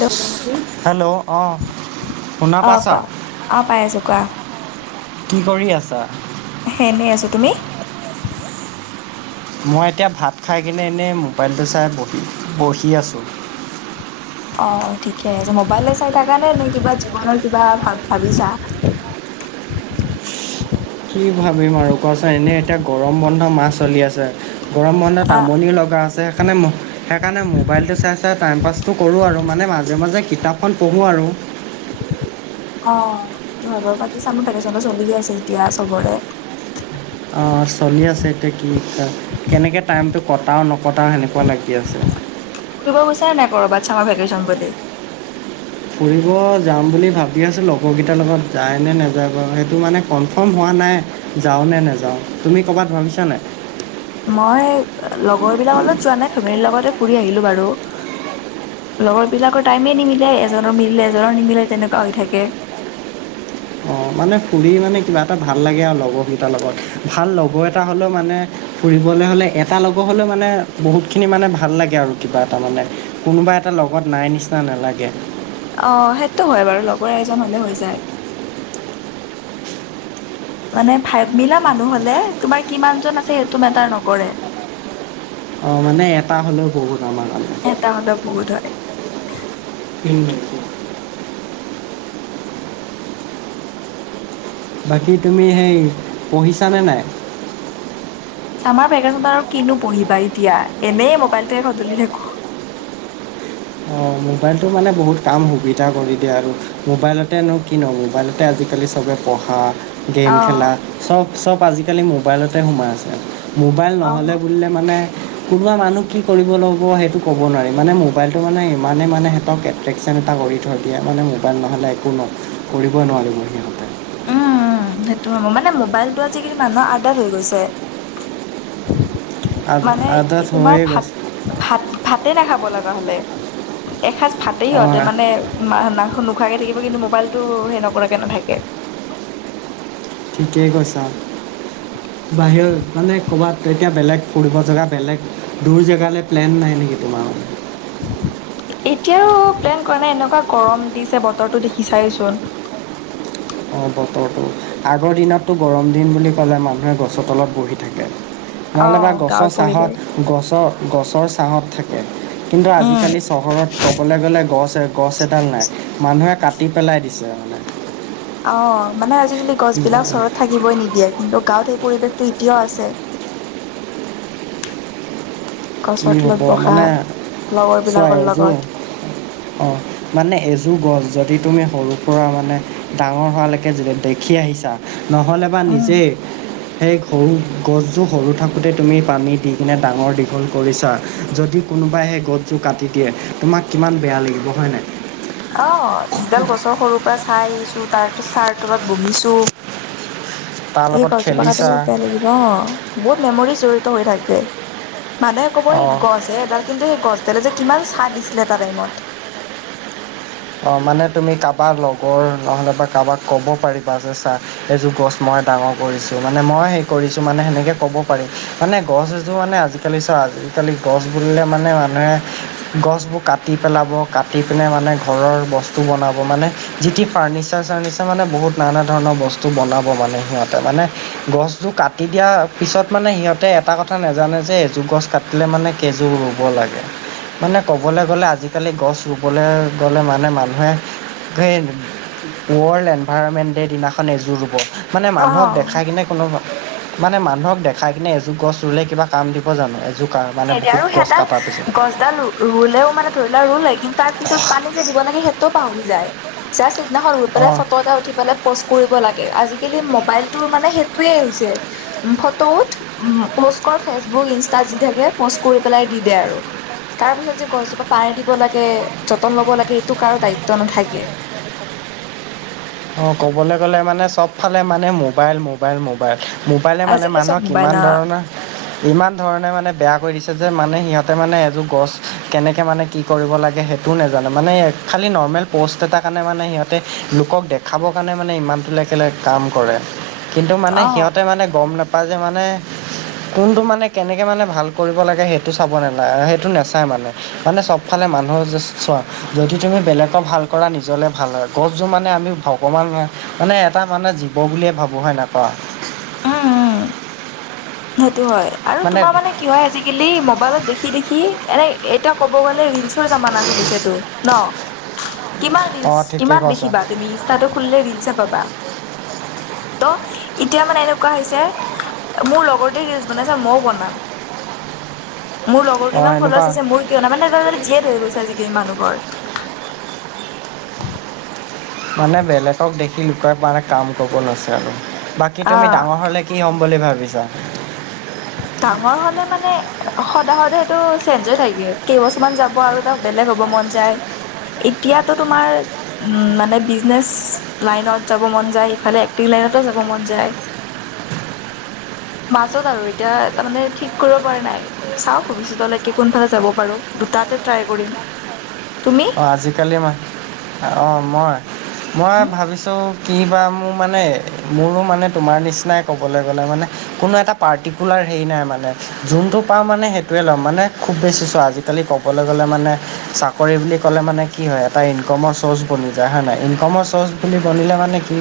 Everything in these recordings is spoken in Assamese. হেল্ল' হেল্ল', অ, শুনা অ পাইছা, কোৱা অ পাই আছো কোৱা কি কৰি আছা? এ এনেই আছো। তুমি? মই এতিয়া ভাত খাই কিনে এনেই মোবাইলটো চাই বহি বহি আছোঁ। অ অ ঠিকে আছে মোবাইলে চাই থাকা নে নে কিবা জীৱনৰ কিবা ভ ভাবিছা? কি ভাবিম আৰু কোৱাচোন এনেই এতিয়া গৰম বন্ধ মাহ চলি আছে। গৰম বন্ধত আহ আমনিও লগা আছে। সেইকাৰণে ম সেইকাৰণে মোবাইলটো চাই-চাই টাইম পাছটো কৰো আৰু মানে মাজে-মাজে কিতাপখন পঢ়ো আৰু। অ, সেইটো হয় বাৰু বাকী চামাৰ ভেকেশচনো চলি আছে এতিয়া চবৰে। অ, চলি আছে এতিয়া কি কেনেকৈ টাইমটো কটাও নকটাও সেনেকুৱা লাগি আছে। ফুৰিব গৈছা নাই কৰ'বাত? চামাৰ ভেকেশচন বুলি। ফুৰিব যাম বুলি ভাবি আছোঁ লগৰকেইটাৰ লগত যায় নে নাযায় বাৰু সেইটো মানে কনফাৰ্ম হোৱা নাই। যাওঁ নে নেযাওঁ তুমি ক'ৰবাত ভাবিছা নাই? মই লগৰবিলাক লগত যোৱা নাই ফেমিলিৰ লগতে ফুৰি আহিলো বাৰু। লগৰ বিলাকৰ টাইমে নিমিলে এজনৰ মিলিলে এজনৰ নিমিলে তেনেকুৱা হৈ থাকে। অঁ মানে ফুৰি মানে কিবা এটা ভাল লাগে আৰু লগৰকেইটাৰ লগত ভাল লগৰ এটা হ'লেও মানে। ফুৰিবলে হলে এটা লগৰ হলে মানে বহুত খিনি মানে ভাল লাগে আৰু কিবা এটা মানে কোনোবা এটা। ত লগত নাই নিচিনা নালাগে। অ সেইটো হয় বাৰু লগৰ এজন হলে হৈ যায়। মানে ভাইভ মিলা মানুহ হলে তোমাৰ কিমান জন আছে সেইটো মেটাৰ নকৰে। অ মানে এটা হ'লেও বহুত আমাৰ কাৰণে। এটা হলেও বহুত হয়। উম। বাকী তুমি সেই পঢ়িছানে নাই? আমাৰ ভেকেঞ্চত আৰু কিনো পঢ়িবা এতিয়া এনেই মোবাইলটোৱে সদলি থাকো। অঁ মোবাইলটো মানে বহুত কাম সুবিধা কৰি দিয়ে আৰু মোবাইলতেনো কি ন মোবাইলতে আজিকালি চবে। পঢ়া। গেম অ', খেলা, চব চব আজিকালি মোবাইলতে সোমাই আছে মোবাইল অ', উম, নহ'লে বুলিলে। মানে কোনোবা মানুহ কি কৰিব ল'ব সেইটো ক'ব নোৱাৰি মানে মোবাইলটো মানে মানে মানে সিহঁতক এট্ৰেকশ্যন এটা কৰি থৈ দিয়ে মানে মোবাইল নহ'লে একো ন কৰিবই নোৱাৰিব সিহঁতে। উম সেইটো হ মানে মোবাইলটো আজিকালি মানুহৰ আডত হৈ গৈছে। আদ- মানে আদত এই তোমাৰ হৈয়ে ভাত। গৈছে ভাত ভাতেই নাখাব লগা হ'লে এসাঁজ ভাতেই সিহঁতে অঁ মানে মাংস নোখোৱাকে থাকিব কিন্তু মোবাইলটো সেৰি নকৰাকে নাথাকে। ঠিকেই কৈছা। [unintelligible] বাহিৰত মানে ক'ৰবাত এতিয়া বেলেগ ফুৰিব জেগা বেলেগ দূৰ জেগালৈ প্লেন নাই নেকি তোমাৰ। এতিয়াও প্লেন কৰা নাই এনেকুৱা গৰম দিছে বতৰটো দেখিচাই চোন। অ বতৰটো আগৰ দিনততো গৰম দিন বুলি ক'লে মানুহে গছৰ তলত বহি থাকে। নহ'লে অ', বা গাঁৱৰ গছৰ পৰিৱেশ চাহত গছৰ গছৰ ছাঁহত থাকে কিন্তু উম। আজিকালি চহৰত ক'বলৈ গ'লে গছ গছ এডাল নাই মানুহে কাটি পেলাই দিছে মানে। অ মানে আজিকালি গছবিলাক চহৰত থাকিবই নিদিয়ে কিন্তু গাঁৱত সেই পৰিৱেশটো এতিয়াও আছে। কি গছৰ হ'ব তলত বহা মানে চোৱা লগৰবিলাকৰ এযোৰ লগত অঁ মানে এযোৰ গছ যদি তুমি সৰু পৰা মানে ডাঙৰ হোৱালৈকে দেখি আহিছা। নহ'লে বা উম, নিজেই সেই সৰু গছবোৰ সৰু থাকোঁতে তুমি পানী দি কিনে ডাঙৰ দীঘল। কৰিছা যদি কোনোবাই সেই গছযোৰ কাটি দিয়ে তোমাক কিমান বেয়া লাগিব হয়নে। অ যিডাল গছৰ সৰুৰ পৰা চাই আহিছো তাৰ ছাৰ তলত বহিছো। তাৰ এই লগত গছ জোপা খেলিছা কাটিলোঁ বেয়া লাগিলে। অ বহুত মেমৰি জড়িত হৈ থাকে মানুহে কব এই অঁ গছ। এডাল কিন্তু সেই গছডালে যে কিমান ছাহ দিছিলে এটা টাইমত। অ, মানে তুমি কাৰোবাৰ লগৰ নহ'লে বা কাৰোবাক ক'ব পাৰিবা যে চা এইযোৰ গছ মই ডাঙৰ কৰিছো মানে মই সেই কৰিছো মানে সেনেকে ক'ব পাৰি। মানে গছ এজোৰ মানে আজি আজিকালি চা আজিকালি গছ বুলিলে মানে মানুহে গছবোৰ কাটি পেলাব। কাটি পেলাই পিনে মানে ঘৰৰ বস্তু বনাব, মানে যিটি ফাৰ্ণনিচাৰ-চাৰ্নিচাৰ মানে বহুত নানা ধৰণৰ বস্তু। মনাব মানে সিহঁতে মানে গছ টো কাটি দিয়া পিছত মানে সিহঁতে। এটা কথা নাজানে যে এজোৰ গছ কাটিলে মানে কেইযোৰ ৰুব লাগে। মানে ক'বলৈ গ'লে আজিকালি গছ ৰুবলৈ। গ'লে মানে মানুহে সেই। ৱৰ্ল্ড এনভাইৰণমেণ্ট ডে' দিনাখন এযোৰ ৰুব মানে মানুহক অ দেখাই কিনে কোনো মানে মানুহক দেখাই কিনে এজোৰ গছ ৰুলে কিবা কাম দিব জানো। এযোৰ মানে বহুত গছ কটাৰ পিছত এ ৰুলেও মানে ধৰি লোৱা ৰুলে, কিন্তু তাৰ পিছত পানী যে দিব লাগে সেইটো পাহৰি যায়। জাষ্ট সিদিনাখন ৰৈ পেলাই, অঁ ফটো এটা উঠি পেলাই পোষ্ট কৰিব লাগে। আজিকালি মোবাইলটোৰ মানে সেইটোয়ে হৈছে। ফটোত উম, পষ্ট কৰি ফেচবুক, ইনষ্টাট যি থাকে পষ্ট কৰি পেলাই দি দে আৰু। তাৰ পিছত যে গছজোপা পাৰ দিব লাগে, যতন লব লাগে এইটো কাৰো দায়িত্ব নাথাকে। অ, ক'বলৈ গ'লে মানে চবফালে মানে মোবাইল মোবাইল-মোবাইল-মোবাইলে মানে আজিকালি চব মানুহক মোবাইল কিমান ধৰণৰ [inaudible] ইমান ধৰণে মানে বেয়া কৰি দিছে যে মানে সিহতে মানে এযোৰ গছ কেনেকে মানে কি কৰিব লাগে সেইটো নেজানে। মানে খালি নৰ্মেল পষ্ট এটা কাৰণে মানে সিহতে লোকক দেখাবৰ কাৰণে মানে ইমান বিলাক মানে কাম কৰে। কিন্তু মানে অ সিহতে মানে গম নাপায় যে মানে কোনটো মানে কেনেকে মানে ভাল কৰিব লাগে সেইটো চাব ন সেইটো নেচায় মানে। মানে চব ফালে মানুহ চোৱা যদি তুমি বেলেগক ভাল কৰা নিজলে ভাল হয়। গছজোপাৰ মানে আমি অকণমান মানে এটা মানুহে জীৱ বুলিয়ে ভাবো হয় কোৱা। উম-উম সেইটো হয়। আৰু তোমাৰ মানে কি হয় আজিকালি মোবাইলত দেখি-দেখি এনেই এতিয়া ক'ব গ'লে ৰিলচৰ জামানা চলিছেটো ন। কিমান ৰিলচ অঁ ঠিকে কিমান কৈছা দেখিবা তুমি ইনষ্টাটো খুলিলে ৰিলচ পাবা। ত' এতিয়া মানে এনেকুৱা হৈছে মোৰ লগৰ টোয়ে ৰিলচ বনাইছে মইও বনাম। মোৰ লগৰটো অঁ ইমান এনেকুৱা ফ্লৱাৰচ হৈছে কিয় মানে এতিয়া ধৰা জেদ হৈ গৈছে আজিকালি মানুহৰ। মানে বেলেগক দেখি লুকুৱাই পৰানে কাম কৰিব লৈছে আৰু। বাকী অ তুমি ডাঙৰ হ'লে কি হ'ম বুলি ভাবিছা? ডাঙৰ হ'লে মানে সদায় - সদায় সেইটো চেঞ্জ হৈ থাকে। কেইবছৰমান যাব আৰু তাৰ পিছত বেলেগ হ'ব মন যায়। এতিয়াতো তোমাৰ উম, মানে বিজনেচ লাইনত যাব মন যায়, ইফালে এক্টিং লাইনটো যাব মন যায়। মাজত আৰু এতিয়া তাৰমানে ঠিক কৰিব পৰা নাই। চাও ভৱিষ্যতলৈকে কোনফালে যাব পাৰো দুটাতে ট্ৰাই কৰিম। তুমি? অঁ আজিকালি মানে অ, মই মই উম ভাবিছো কি'বা মোৰ মানে মোৰো মানে তোমাৰ নিচিনাই ক'বলৈ গ'লে মানে কোনো এটা পাৰ্টিকুলাৰ হেৰি নাই মানে যোনটো পাও মানে সেইটোৱে ল'ম মানে। খুব বেছি চোৱা আজি কালি ক'বলৈ গ'লে মানে চাকৰি বুলি ক'লে মানে কি হয় এটা ইনকমৰ চ'ৰ্চ বনি যায় হয় নাই। ইনকমৰ চ'ৰ্চ বুলি বনিলে মানে কি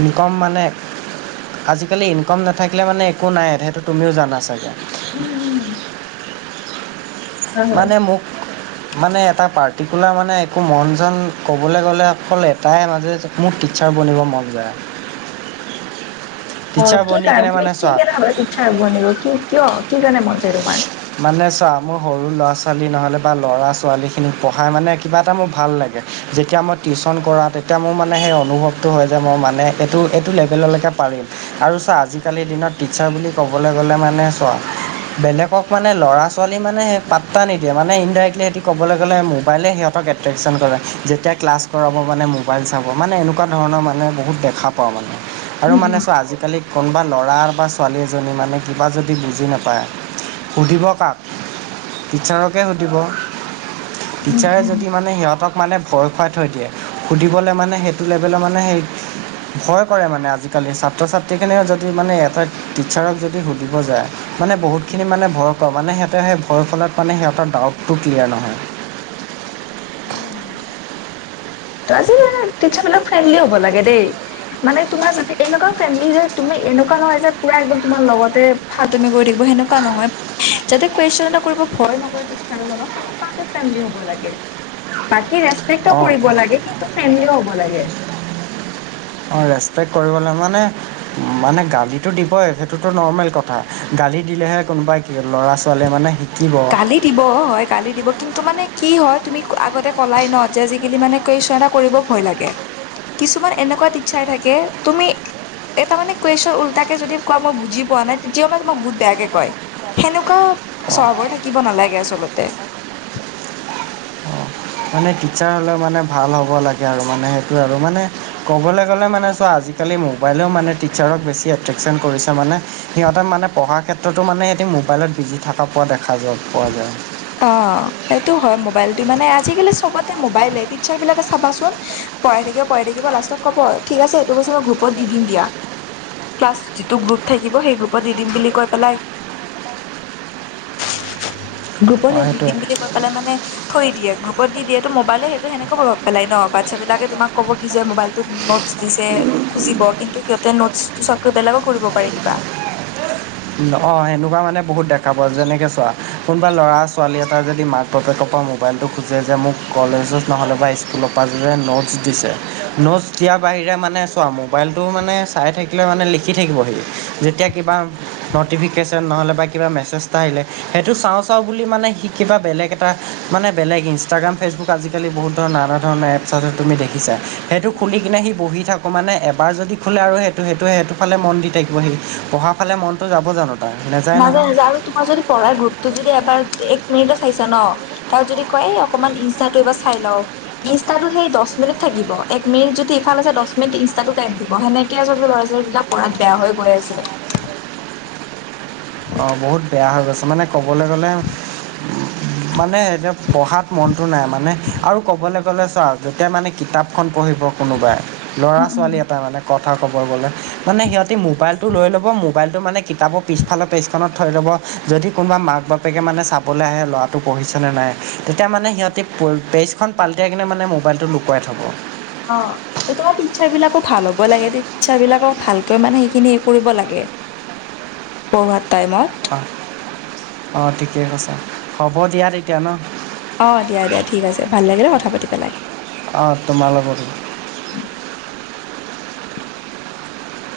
ইনকম মানে আজিকালি ইনকম নাথাকিলে মানে একো নাই সেইটো তুমিও জানা চাগে। উম - উম। হয় মানে মোক [inaudible] মানে এটা পাৰ্টিকুলাৰ মানে একো মন-চন কবলৈ গ'লে অকল এটাই মাজে মোৰ টিচাৰ বনিব মন যায় অ টিচাৰ কি বনি কাৰণ কিনে তুমি মানে কি চোৱা কাৰণ ইচ্ছা বনিব কি কিয় কি কাৰণে মন যায় তোমাৰ? মানে চা, মোৰ সৰু ল'ৰা-ছোৱালী নহ'লে বা ল'ৰা ছোৱালীখিনিক পঢ়াই মানে কিবা এটা মোৰ ভাল লাগে যেতিয়া মই টিউশচন কৰাও তেতিয়া মোৰ মানে সেই অনুভৱটো হয় যে মই মানে এইটো-এইটো লেভেললৈকে পাৰিম। আৰু চোৱা আজিকালিৰ দিনত ৰ্টিচাৰ বুলি ক'বলৈ গ'লে মানে চোৱা বেলেগ হওক মানে ল'ৰা-ছোৱালী মানে পাতা নিদিয়ে মানে ইন্দাৰিকলি ক'বলৈ গ'লে মোবাইলে সিহতৰ একট্ৰেছন কৰে। যেতিয়া ক্লাছ কৰা মানে মোবাইল চাব, মানে এনেকুৱা ধৰণৰ মানে বহুত দেখা পাও মানে আৰু উম মানে উম চোৱা আজিকালি কোনোবা ল'ৰা বা ছোৱালী এজনী মানে কিবা যদি বুজি নাপায়- সুধিব কাক টিচাৰকে সুধিব। উম টিচাৰে উম যদি মানে সিহঁতক- মানে ভয় খুৱাই থৈ দিয়ে, সুধিবলৈ মানে সেইটো লেভেলৰ মানে সেই- ভয় কৰে মানে আজিকালি ছাত্ৰ ছাত্ৰীখিনিও যদি মানে এটা টিচাৰক যদি সুধিব যায় মানে বহুতখিনি মানে ভয় কৰে, মানে সিহঁতে সেই ভয়ৰ ফলত মান সিহঁতৰ ডাউটটো ক্লিয়াৰ নহয় ত আজিকালি টিচাৰবিলাক ফ্ৰেণ্ডলি হব লাগে দেই মানে তোমাৰ যাতে এনেকুৱা ফ্ৰেণ্ডলি যে তুমি এনেকুৱা নহয় যে পুৰা একদম তোমাৰ লগতে ফাল্টুমি কৰি থাকিব সেনেকুৱা নহয়, যাতে কুৱেশন এটা কৰিব ভয় নকৰে টিচাৰজনক সেনেকুৱাকে ফ্ৰেণ্ডলি হব লাগে, বাকী ৰেচপেক্টও অঁ কৰিব লাগে কিন্তু ফ্ৰেণ্ডলিও হব লাগে অঁ ৰেচপেক্ট কৰিবলৈ মানে- মানে গালিটো দিবই সেইটোতো নৰ্মেল কথা গালি দিলেহে কোনোবাই কি ল'ৰা -ছোৱালীয়ে মানে শিকিব গালি দিব অ হয় গালি দিব কিন্তু মানে কি হয় তুমি আগতে কলাই ন যে আজিকালি মানে কুৱেইছন এটা কৰিব ভয় লাগে, কিছুমান এনেকুৱা টিচাৰ থাকে তুমি এটা মানে কুৱেশ্যন উল্টাকে যদি কোৱা মই বুজি পোৱা নাই তেতিয়া মানে তোমাক বহুত বেয়াকে কয় সেনেকুৱা অঁ স্বভাৱৰ থাকিব নালাগে আচলতে। অ', মানে টিচাৰ হ'লে মানে ভাল হ'ব লাগে আৰু মানে সেইটো আৰু মানে ক'বলৈ গ'লে মানে চোৱা আজি আজিকালি মোবাইলেও মানে টিচাৰক বেছি এট্ৰেকশচন কৰি মানে সিহতে মানে পঢ়াৰ ক্ষেত্ৰতো মানে সিহঁতি মোবাইলত বিজি থকা পোৱা দেখা পোৱা যায়। অ সেইটো হয় মোবাইলটো মানে আজিকালি চবতে মোবাইলে টিচাৰ বিলাকে চাবাচোন পঢ়াই থাকিব পঢ়াই থাকিব লাষ্টত ক'ব ঠিক আছে এইটো বস্তু মই গ্ৰুপত দি দিম দিয়া ক্লাছ যিটো গ্ৰুপ থাকিব সেই গ্ৰুপত দি দিম বুলি কৈ পেলাই গ্ৰুপৰ অ', সেই দি সেইটোৱে দিম বুলি কৈ পেলাই মানে থৈ দিয়ে গ্ৰুপত দি দিয়ে। ত মবাইলে সেইটো সেনেকে প্ৰভাৱ পাই ন? বাচ্ছা বিলাকে তোমাক ক'ব কি যে মোবাইল নটছ দিছে খুজিব কিন্তু সিহঁতে নোটছটো পিচত গৈ বেলেগো কৰিব পাৰে কিবা অঁ সেনেকুৱা মানে বহুত দেখা পাৱা যায় যেনেকে চোৱা কোনোবা ল'ৰা- ছোৱালী এটা যদি মাক বাপেকৰ পৰা মোবাইলটো খোজে যে মোক কলেজত নহ'লে বা স্কুলৰ পা যে নটছ দিছে, নোটছ দিয়াৰ বাহিৰে মানে চোৱা মোবাইলটো মানে চাই থাকি লে মানে লিখি থাকিব সি, যেতিয়া কিবা নটিফিকেশ্যন নহ'লে বা কিবা মেছেজ এটা আহিলে সেইটো চাওঁ চাওঁ বুলি মানে সি কিবা বেলেগ এটা এ মানে বেলেগ ইনষ্টাগ্ৰাম ফেচবুক আজিকালি বহুত ধৰণৰ নানা ধৰণৰ এপছ আছে তুমি দেখিছা সেইটো খুলি কিনে সি বহি থাকঁ মানে এবাৰ যদি খোলে আৰু সেইটো -সেইটো -সেইটো ফালে মন দি থাকিব সি, পঢ়া ফালে মনটো যাব জানো? নাযান নাযায় আৰু তোমাৰ যদি পঢ়াৰ গ্ৰুপটো যদি এবাৰ, এক মিনিটে চাইছা ন তাক যদি কয় এই অকমান ইনষ্টাটো এইবাৰ চাই লও ইনষ্টাটো সেই দহ মিনিট থাকিব, এক মিনিট যদি ইফাল আছে দহ মিনিট ইনষ্টটো তে দিব, সেনেকে আচলতে ল'ৰা ছোৱালীবিলাক পঢ়াত বেয়া হৈ গৈ আছে অ বহুত বেয়া হৈ গৈছে মানে ক'বলৈ গ'লে মানে এতিয়া পঢ়াত মনটো নাই মানে আৰু কবলে গলে চা, যেতিয়া মানে কিতাপখন পঢ়িব কোনোবাই উম ল'ৰা- উম ছোৱালী এটা মানে ক কথা কব গলে, মানে সিহঁতী মোবাইলটো লৈ লব মোবাইলটো মানে কিতাপৰ পিছ ফালে পেজখনত থৈ লব যদি কোনোবা মাক বাপেকে মানে চাবলৈ আহে ল'ৰাটো পঢ়িছেনে নাই, তেতিয়া মানে সিহঁতি গতি পেজখন পালটিয়াই কিনে মানে মোবাইলটো লুকুৱাই থ'ব। অ', সেইটো টিচাৰ বিলাকো ভাল হব লাগে টিচাৰ বিলাকক ভালকৈ মানে সেইখিনি কৰিব লাগে। পঢ়োৱাৰ টাইমত। অ, অঁ ঠিকে কৈছা, হ'ব দিয়া তেতিয়া ন? অ দিয়া- দিয়া ঠিক আছে, ভাল লাগিলে কথা পাতি পেলাই অঁ তোমাৰ লগটো অ দে